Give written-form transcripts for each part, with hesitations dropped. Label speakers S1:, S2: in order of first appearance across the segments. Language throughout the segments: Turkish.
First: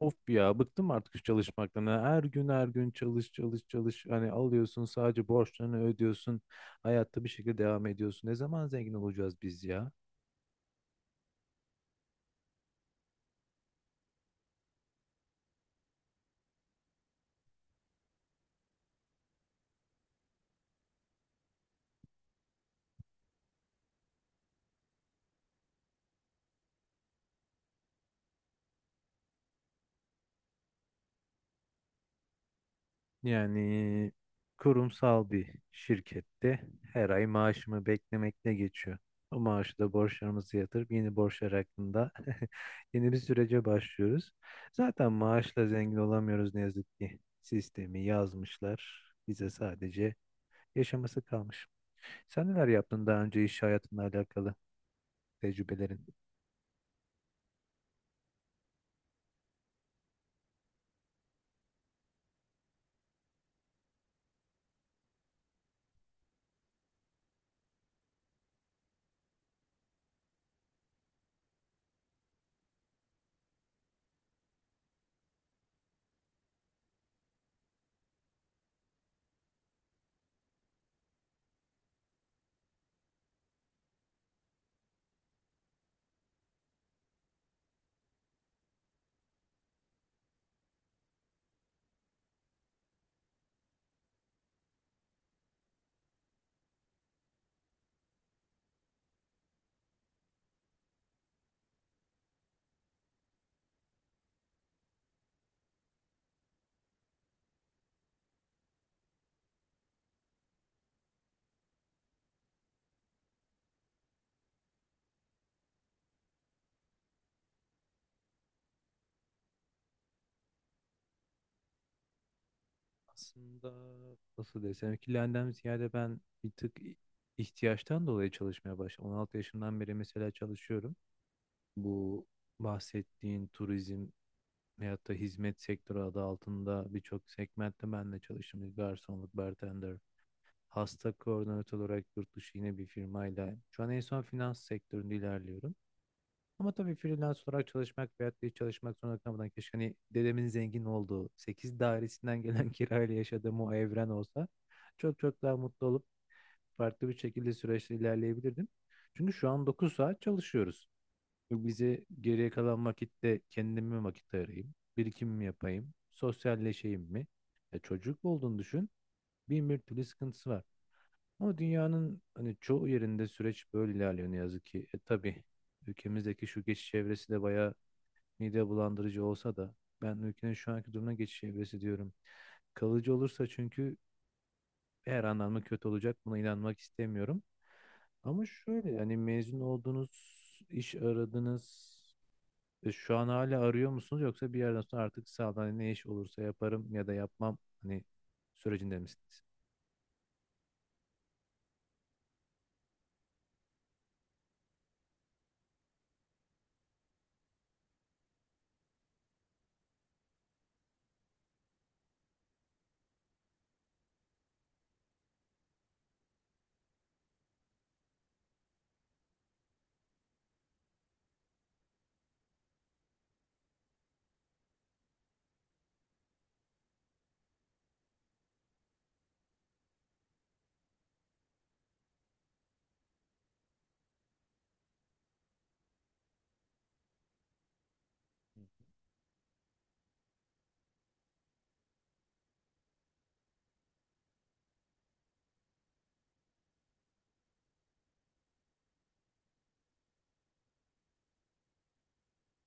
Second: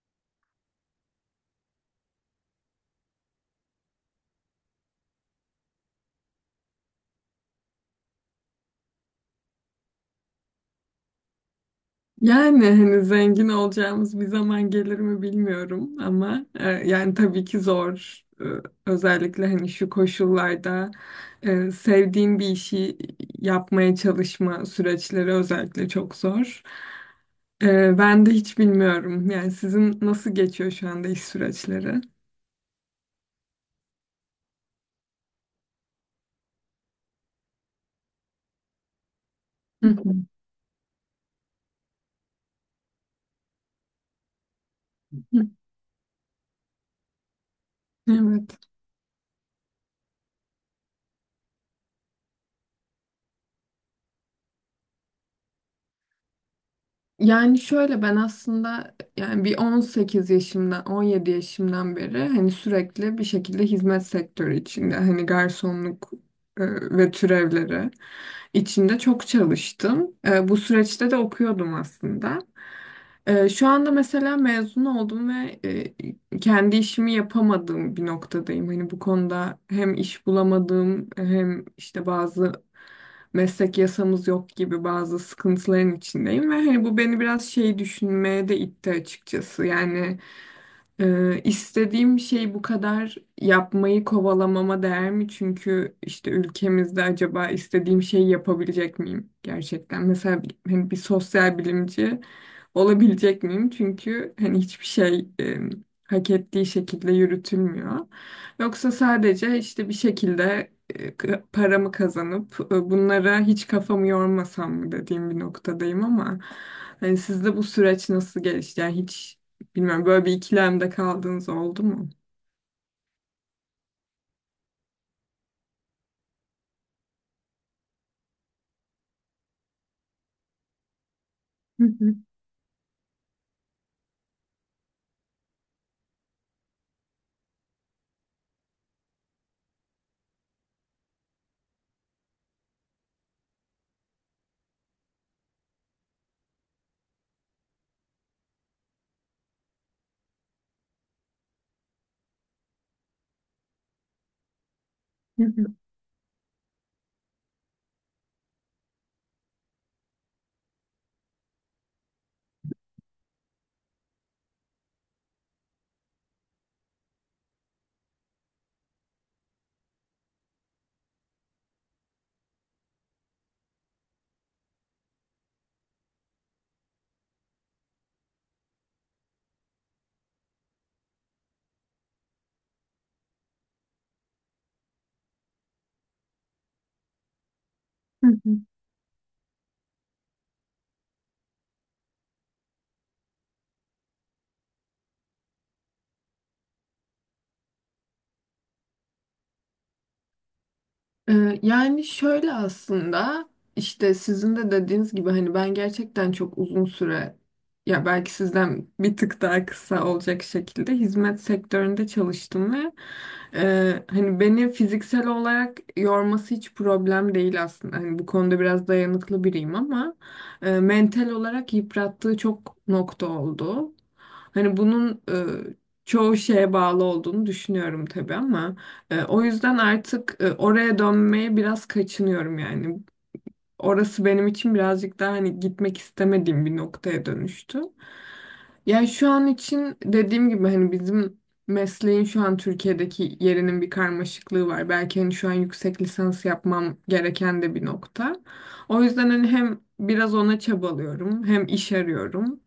S1: Of ya bıktım artık şu çalışmaktan. Yani, her gün her gün çalış çalış çalış. Hani alıyorsun, sadece borçlarını ödüyorsun. Hayatta bir şekilde devam ediyorsun. Ne zaman zengin olacağız biz ya?
S2: Yani hani zengin olacağımız bir zaman gelir mi bilmiyorum ama yani tabii ki zor. Özellikle hani şu koşullarda sevdiğin bir işi yapmaya çalışma süreçleri özellikle çok zor. Ben de hiç bilmiyorum. Yani sizin nasıl geçiyor şu anda iş süreçleri?
S1: Yani kurumsal bir şirkette her ay maaşımı beklemekle geçiyor. O maaşı
S2: Hı
S1: da
S2: hı.
S1: borçlarımızı yatırıp yeni borçlar hakkında yeni bir sürece başlıyoruz. Zaten maaşla zengin olamıyoruz ne yazık ki. Sistemi
S2: Evet.
S1: yazmışlar. Bize sadece yaşaması kalmış. Sen neler yaptın daha önce, iş hayatınla alakalı tecrübelerin?
S2: Yani şöyle ben aslında yani bir 18 yaşımdan 17 yaşımdan beri hani sürekli bir şekilde hizmet sektörü içinde hani garsonluk e, ve türevleri içinde çok çalıştım. Bu süreçte de okuyordum aslında. Şu anda mesela mezun oldum ve kendi işimi yapamadığım bir noktadayım. Hani bu konuda hem iş bulamadığım hem işte bazı meslek yasamız yok gibi bazı sıkıntıların içindeyim ve hani bu beni biraz şey düşünmeye de itti açıkçası. Yani istediğim şey bu kadar yapmayı kovalamama değer mi? Çünkü işte ülkemizde acaba istediğim şeyi yapabilecek miyim gerçekten? Mesela hani bir sosyal bilimci olabilecek miyim? Çünkü hani hiçbir şey hak ettiği şekilde yürütülmüyor. Yoksa sadece işte bir şekilde paramı kazanıp bunlara hiç kafamı yormasam mı dediğim bir noktadayım ama hani sizde bu süreç nasıl gelişti? Yani hiç bilmem böyle bir ikilemde kaldığınız oldu mu?
S1: Aslında, nasıl desem, ikilenden ziyade ben bir tık ihtiyaçtan dolayı çalışmaya başladım. 16 yaşından beri mesela çalışıyorum. Bu bahsettiğin turizm veyahut da hizmet sektörü adı altında birçok segmentte ben de çalıştım. Garsonluk, bartender, hasta koordinatör olarak yurt dışı yine bir firmayla. Şu an en son finans sektöründe ilerliyorum. Ama tabii freelance olarak çalışmak veyahut da hiç çalışmak zorunda kalmadan, keşke hani dedemin zengin olduğu 8 dairesinden gelen kirayla yaşadığım o evren olsa çok çok daha mutlu olup farklı bir şekilde süreçte ilerleyebilirdim. Çünkü şu an 9 saat çalışıyoruz. Bu bize geriye kalan vakitte kendime vakit ayırayım, birikimimi yapayım, sosyalleşeyim mi? Ya çocuk olduğunu düşün, bin bir türlü sıkıntısı var. Ama dünyanın hani çoğu yerinde süreç böyle ilerliyor ne yazık ki. Tabii ülkemizdeki şu geçiş çevresi de bayağı mide bulandırıcı olsa da ben ülkenin şu anki durumuna geçiş evresi diyorum. Kalıcı olursa çünkü her anlamda kötü olacak. Buna inanmak istemiyorum. Ama şöyle, hani mezun oldunuz, iş aradınız. Şu an hala arıyor musunuz, yoksa bir yerden sonra artık sağdan hani ne iş olursa yaparım ya da yapmam, hani sürecinde misiniz?
S2: Yani şöyle aslında işte sizin de dediğiniz gibi hani ben gerçekten çok uzun süre ya belki sizden bir tık daha kısa olacak şekilde hizmet sektöründe çalıştım ve hani beni fiziksel olarak yorması hiç problem değil aslında. Hani bu konuda biraz dayanıklı biriyim ama mental olarak yıprattığı çok nokta oldu. Hani bunun çoğu şeye bağlı olduğunu düşünüyorum tabii ama. O yüzden artık oraya dönmeye biraz kaçınıyorum yani orası benim için birazcık daha hani gitmek istemediğim bir noktaya dönüştü. Yani şu an için dediğim gibi hani bizim mesleğin şu an Türkiye'deki yerinin bir karmaşıklığı var. Belki hani şu an yüksek lisans yapmam gereken de bir nokta. O yüzden hani hem biraz ona çabalıyorum hem iş arıyorum.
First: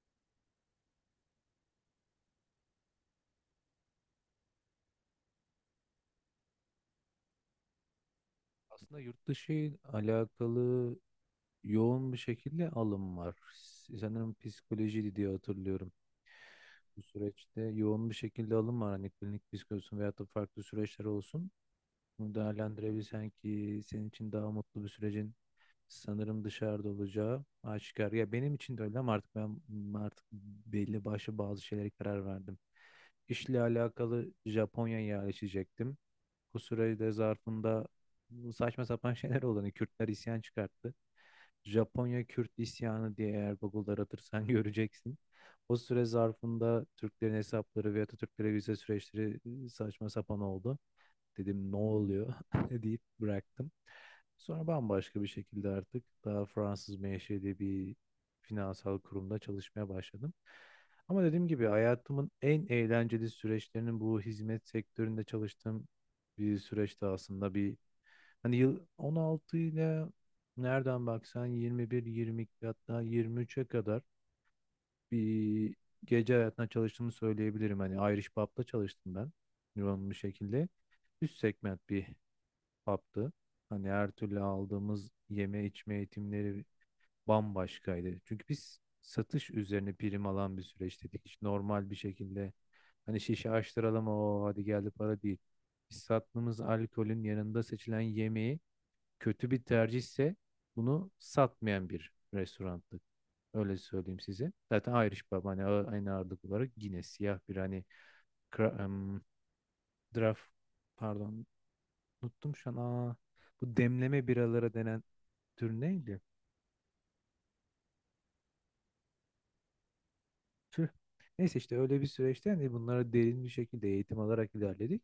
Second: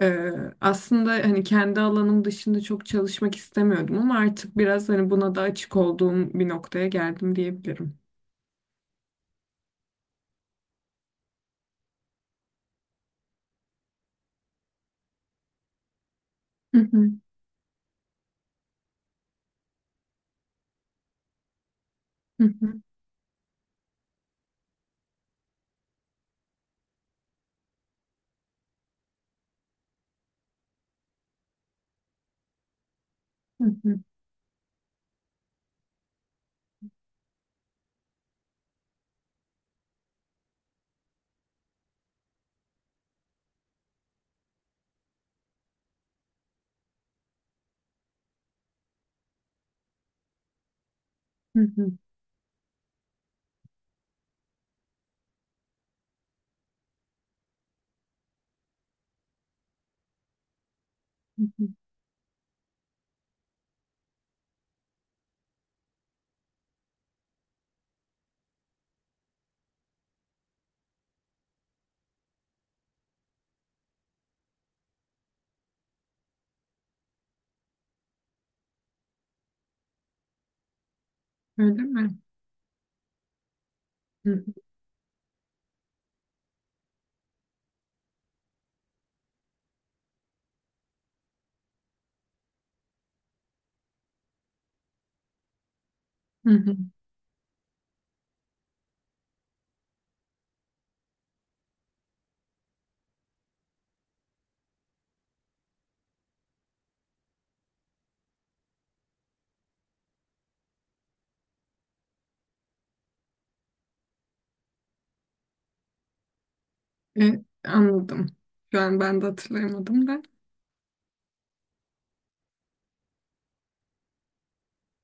S2: Ee, Aslında hani kendi alanım dışında çok çalışmak istemiyordum ama artık biraz hani buna da açık olduğum bir noktaya geldim diyebilirim.
S1: Aslında yurt dışı ile alakalı yoğun bir şekilde alım var. Sanırım psikolojiydi diye hatırlıyorum.
S2: Hı
S1: Bu
S2: hı,
S1: süreçte yoğun bir şekilde alım var. Hani klinik psikoloji olsun veyahut da farklı süreçler olsun. Bunu
S2: hı hı,
S1: değerlendirebilsen ki, senin için daha mutlu bir sürecin sanırım dışarıda olacağı aşikar. Ya benim için de öyle, ama artık ben artık belli başlı bazı şeylere karar verdim. İşle
S2: hı hı,
S1: alakalı Japonya'ya yerleşecektim. Bu sürede zarfında bu saçma sapan şeyler oldu. Hani Kürtler isyan çıkarttı. Japonya Kürt isyanı diye eğer Google'da aratırsan göreceksin. O süre zarfında Türklerin hesapları ve Atatürklere vize süreçleri saçma sapan oldu.
S2: hı
S1: Dedim ne
S2: hı.
S1: oluyor deyip bıraktım. Sonra bambaşka bir şekilde artık daha Fransız menşeli bir finansal kurumda çalışmaya başladım. Ama
S2: Hı
S1: dediğim gibi
S2: hı.
S1: hayatımın en eğlenceli süreçlerinin bu hizmet sektöründe çalıştığım bir süreçte, aslında bir hani yıl 16 ile nereden baksan 21, 22 hatta 23'e kadar bir gece hayatına çalıştığımı söyleyebilirim. Hani Irish Pub'da çalıştım ben yoğun bir şekilde. Üst
S2: Öyle
S1: segment bir
S2: mi?
S1: PAB'dı. Hani her
S2: Hı
S1: türlü
S2: hı.
S1: aldığımız yeme içme eğitimleri bambaşkaydı. Çünkü biz satış üzerine prim alan bir süreç dedik. Hiç normal bir şekilde hani şişe açtıralım o hadi geldi para değil. Biz
S2: Hı
S1: sattığımız
S2: hı.
S1: alkolün yanında seçilen yemeği, kötü bir tercihse bunu satmayan bir restorandı. Öyle söyleyeyim size. Zaten Irish Pub hani aynı ağırlık olarak yine siyah bir hani kra- em, draft, pardon, unuttum şu an. Bu demleme biralara denen tür neydi?
S2: Anladım. Şu an ben de hatırlayamadım da.
S1: Tüh. Neyse, işte öyle bir süreçten de bunlara derin bir şekilde eğitim alarak ilerledik.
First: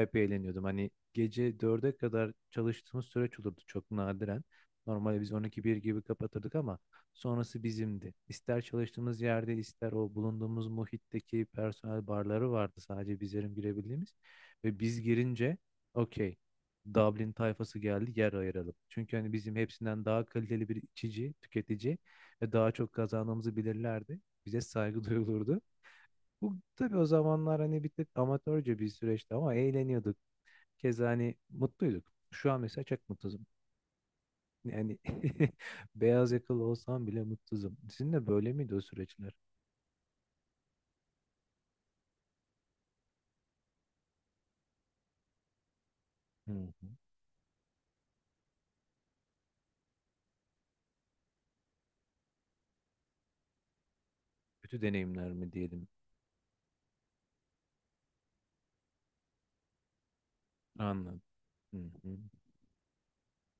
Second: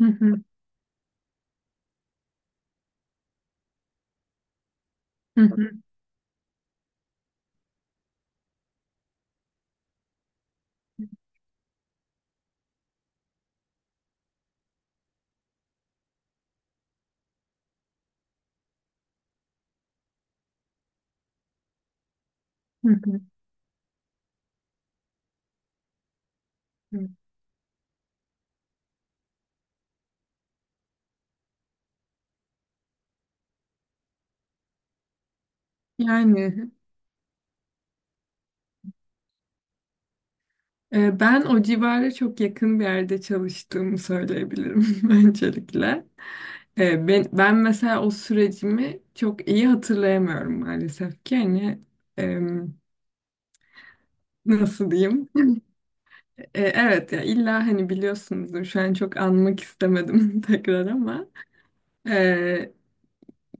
S2: Hı hı.
S1: eğleniyordum. Hani gece dörde kadar çalıştığımız süreç olurdu, çok nadiren. Normalde biz
S2: Hı
S1: 12
S2: hı.
S1: bir gibi kapatırdık ama sonrası bizimdi. İster çalıştığımız yerde, ister o bulunduğumuz muhitteki personel barları vardı, sadece bizlerin girebildiğimiz. Ve biz girince okey, Dublin tayfası geldi, yer ayıralım. Çünkü hani bizim hepsinden daha kaliteli bir içici, tüketici ve daha
S2: Hı
S1: çok
S2: hı.
S1: kazandığımızı bilirlerdi. Bize saygı duyulurdu. Bu tabii o zamanlar hani bir tık amatörce bir süreçti ama eğleniyorduk. Keza hani mutluyduk. Şu an mesela çok mutsuzum. Yani beyaz
S2: Yani
S1: yakalı olsam bile mutsuzum. Sizin de böyle miydi o süreçler?
S2: ben o civara çok yakın bir yerde çalıştığımı söyleyebilirim öncelikle.
S1: Hı hı.
S2: Ben mesela o sürecimi çok iyi hatırlayamıyorum maalesef ki. Hani em,
S1: Kötü
S2: nasıl diyeyim?
S1: deneyimler mi diyelim?
S2: Evet ya illa hani biliyorsunuzdur şu an çok anmak istemedim tekrar
S1: Anladım.
S2: ama.
S1: Hı hı.
S2: e,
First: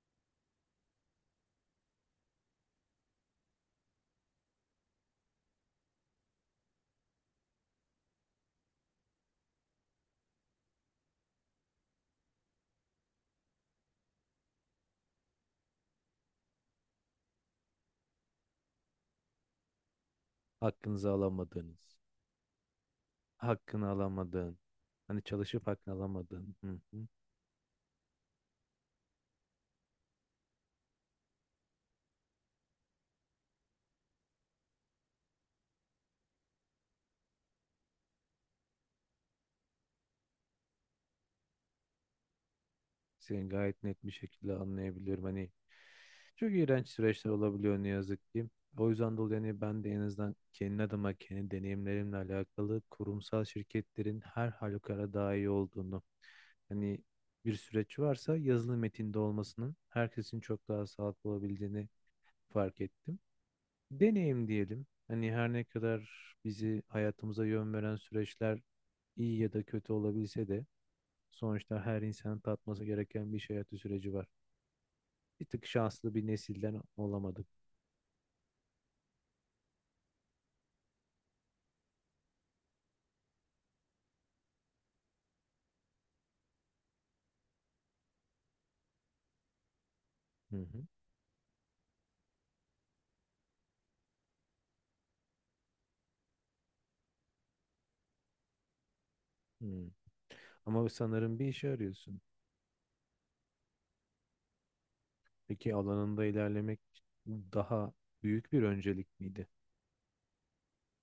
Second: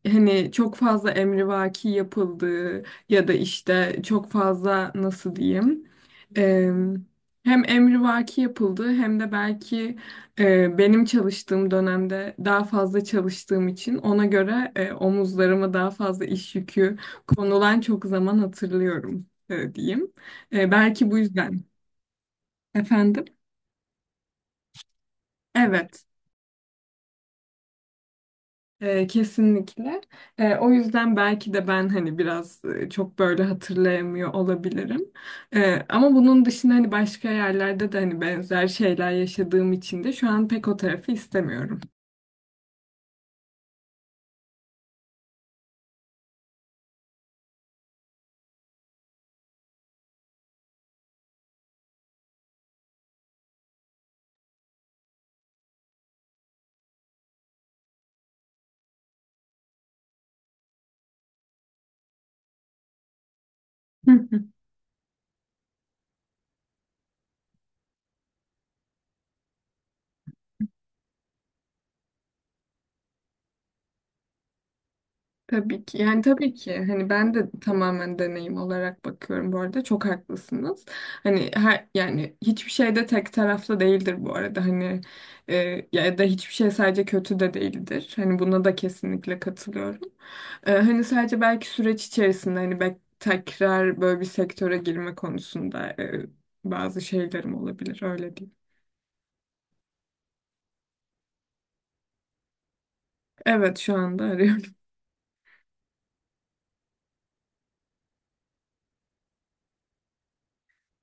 S2: Hani çok fazla emrivaki yapıldığı ya da işte çok fazla nasıl diyeyim e, hem emrivaki yapıldığı hem de belki benim çalıştığım dönemde daha fazla çalıştığım için ona göre omuzlarıma daha fazla iş yükü konulan çok zaman hatırlıyorum diyeyim.
S1: Hakkınızı
S2: Belki bu yüzden
S1: alamadığınız,
S2: efendim.
S1: hakkını alamadığın, hani çalışıp hakkını
S2: Evet.
S1: alamadığın. Hı hı.
S2: Kesinlikle. O yüzden belki de ben hani biraz çok böyle hatırlayamıyor olabilirim. Ama bunun dışında hani başka yerlerde de hani benzer şeyler yaşadığım için de şu an pek o tarafı istemiyorum.
S1: Seni gayet net bir şekilde anlayabiliyorum. Hani çok iğrenç süreçler olabiliyor ne yazık ki. O yüzden dolayı hani ben de en azından kendi adıma, kendi deneyimlerimle alakalı kurumsal şirketlerin her halükarda daha iyi olduğunu, hani bir süreç varsa yazılı metinde olmasının herkesin çok daha sağlıklı olabildiğini fark ettim. Deneyim diyelim. Hani her ne kadar bizi hayatımıza yön veren süreçler iyi ya da kötü olabilse de sonuçta her insanın tatması gereken bir iş hayatı süreci var. Bir tık
S2: Tabii ki
S1: şanslı
S2: yani
S1: bir
S2: tabii ki
S1: nesilden
S2: hani ben
S1: olamadık.
S2: de tamamen deneyim olarak bakıyorum bu arada çok haklısınız. Hani her, yani hiçbir şey de tek taraflı değildir bu arada hani ya da hiçbir şey sadece kötü de değildir. Hani buna da kesinlikle katılıyorum.
S1: Hı hı.
S2: Hani sadece belki süreç içerisinde hani belki tekrar böyle bir sektöre girme konusunda bazı şeylerim olabilir öyle diyeyim.
S1: Hı. Ama sanırım bir işe arıyorsun.
S2: Evet, şu anda arıyorum.
S1: Peki alanında ilerlemek daha büyük bir öncelik miydi?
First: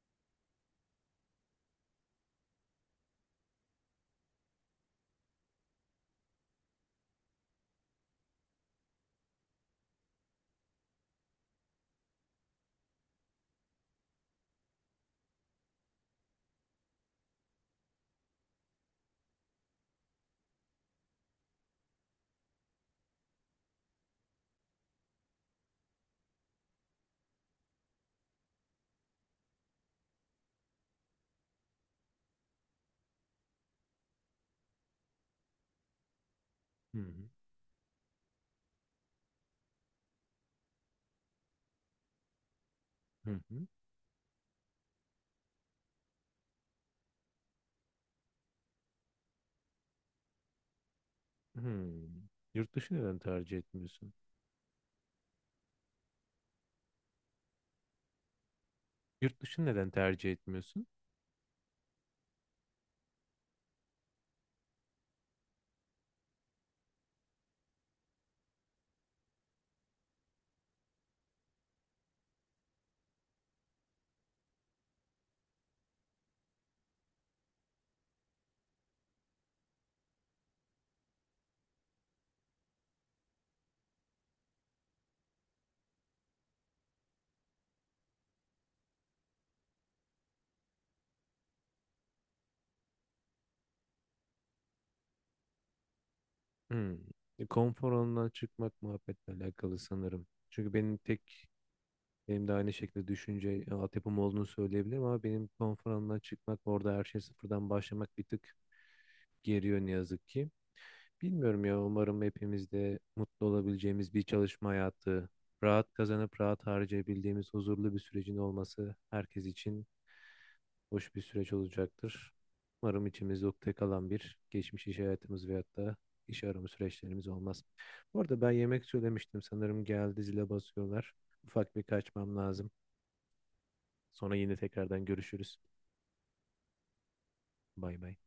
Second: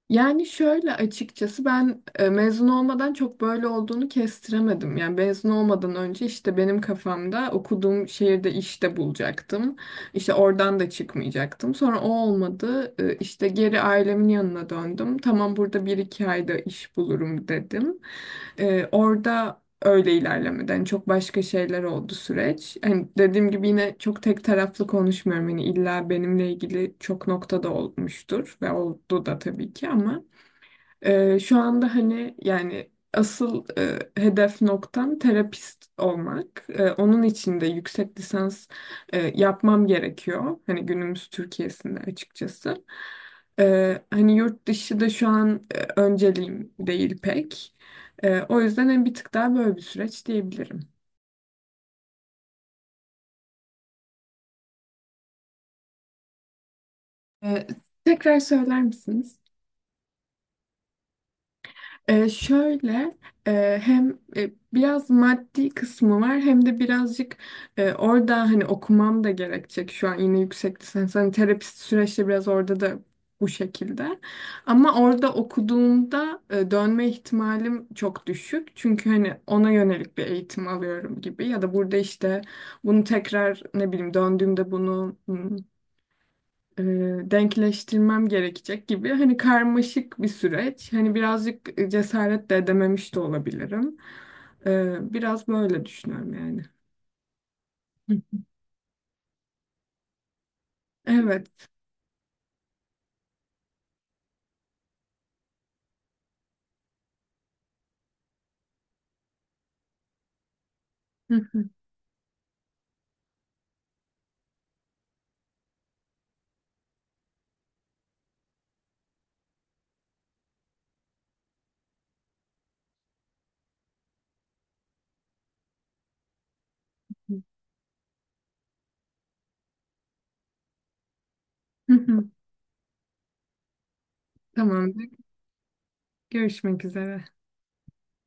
S2: Yani şöyle açıkçası ben mezun olmadan çok böyle olduğunu kestiremedim. Yani mezun olmadan önce işte benim kafamda okuduğum şehirde işte bulacaktım. İşte oradan da çıkmayacaktım. Sonra o olmadı. İşte geri ailemin yanına döndüm. Tamam, burada bir iki ayda iş bulurum dedim. Orada öyle ilerlemeden hani çok başka şeyler oldu süreç. Hani dediğim gibi yine çok tek taraflı konuşmuyorum. Hani illa benimle ilgili çok noktada olmuştur ve oldu da tabii ki ama şu anda hani yani asıl hedef noktam terapist olmak.
S1: Hı
S2: Onun
S1: hı.
S2: için de yüksek lisans yapmam gerekiyor. Hani günümüz Türkiye'sinde açıkçası.
S1: Hı hı.
S2: Hani yurt dışı da şu an önceliğim değil pek. O yüzden hani bir tık daha böyle bir süreç diyebilirim.
S1: Hı. Yurt dışı neden tercih etmiyorsun?
S2: Ee, Tekrar söyler
S1: Yurt
S2: misiniz?
S1: dışı neden tercih etmiyorsun?
S2: Şöyle hem biraz maddi kısmı var hem de birazcık orada hani okumam da gerekecek şu an yine yüksek lisans hani terapist süreçte biraz orada da bu şekilde ama orada okuduğumda dönme ihtimalim çok düşük çünkü hani ona yönelik bir eğitim alıyorum gibi ya da burada işte bunu tekrar ne bileyim döndüğümde bunu e, denkleştirmem gerekecek gibi hani karmaşık bir süreç. Hani birazcık cesaret de edememiş de olabilirim. Biraz böyle düşünüyorum yani.
S1: Hı. Konfor
S2: Hı.
S1: alanından çıkmak muhabbetle alakalı sanırım. Çünkü benim tek,
S2: Evet.
S1: benim de aynı şekilde düşünce altyapım olduğunu söyleyebilirim ama benim konfor alanından çıkmak, orada her şey sıfırdan başlamak bir tık geriyor ne yazık ki.
S2: Hı
S1: Bilmiyorum
S2: hı
S1: ya, umarım hepimiz de mutlu olabileceğimiz bir çalışma hayatı, rahat kazanıp rahat harcayabildiğimiz huzurlu bir sürecin olması herkes için hoş bir süreç olacaktır. Umarım içimizde ukde kalan bir geçmiş iş hayatımız veyahut da iş arama süreçlerimiz
S2: hı.
S1: olmaz. Bu arada ben yemek söylemiştim, sanırım geldi, zile basıyorlar. Ufak bir
S2: Hı hı.
S1: kaçmam lazım. Sonra yine tekrardan
S2: Tamamdır.
S1: görüşürüz.
S2: Görüşmek üzere.
S1: Bay bay.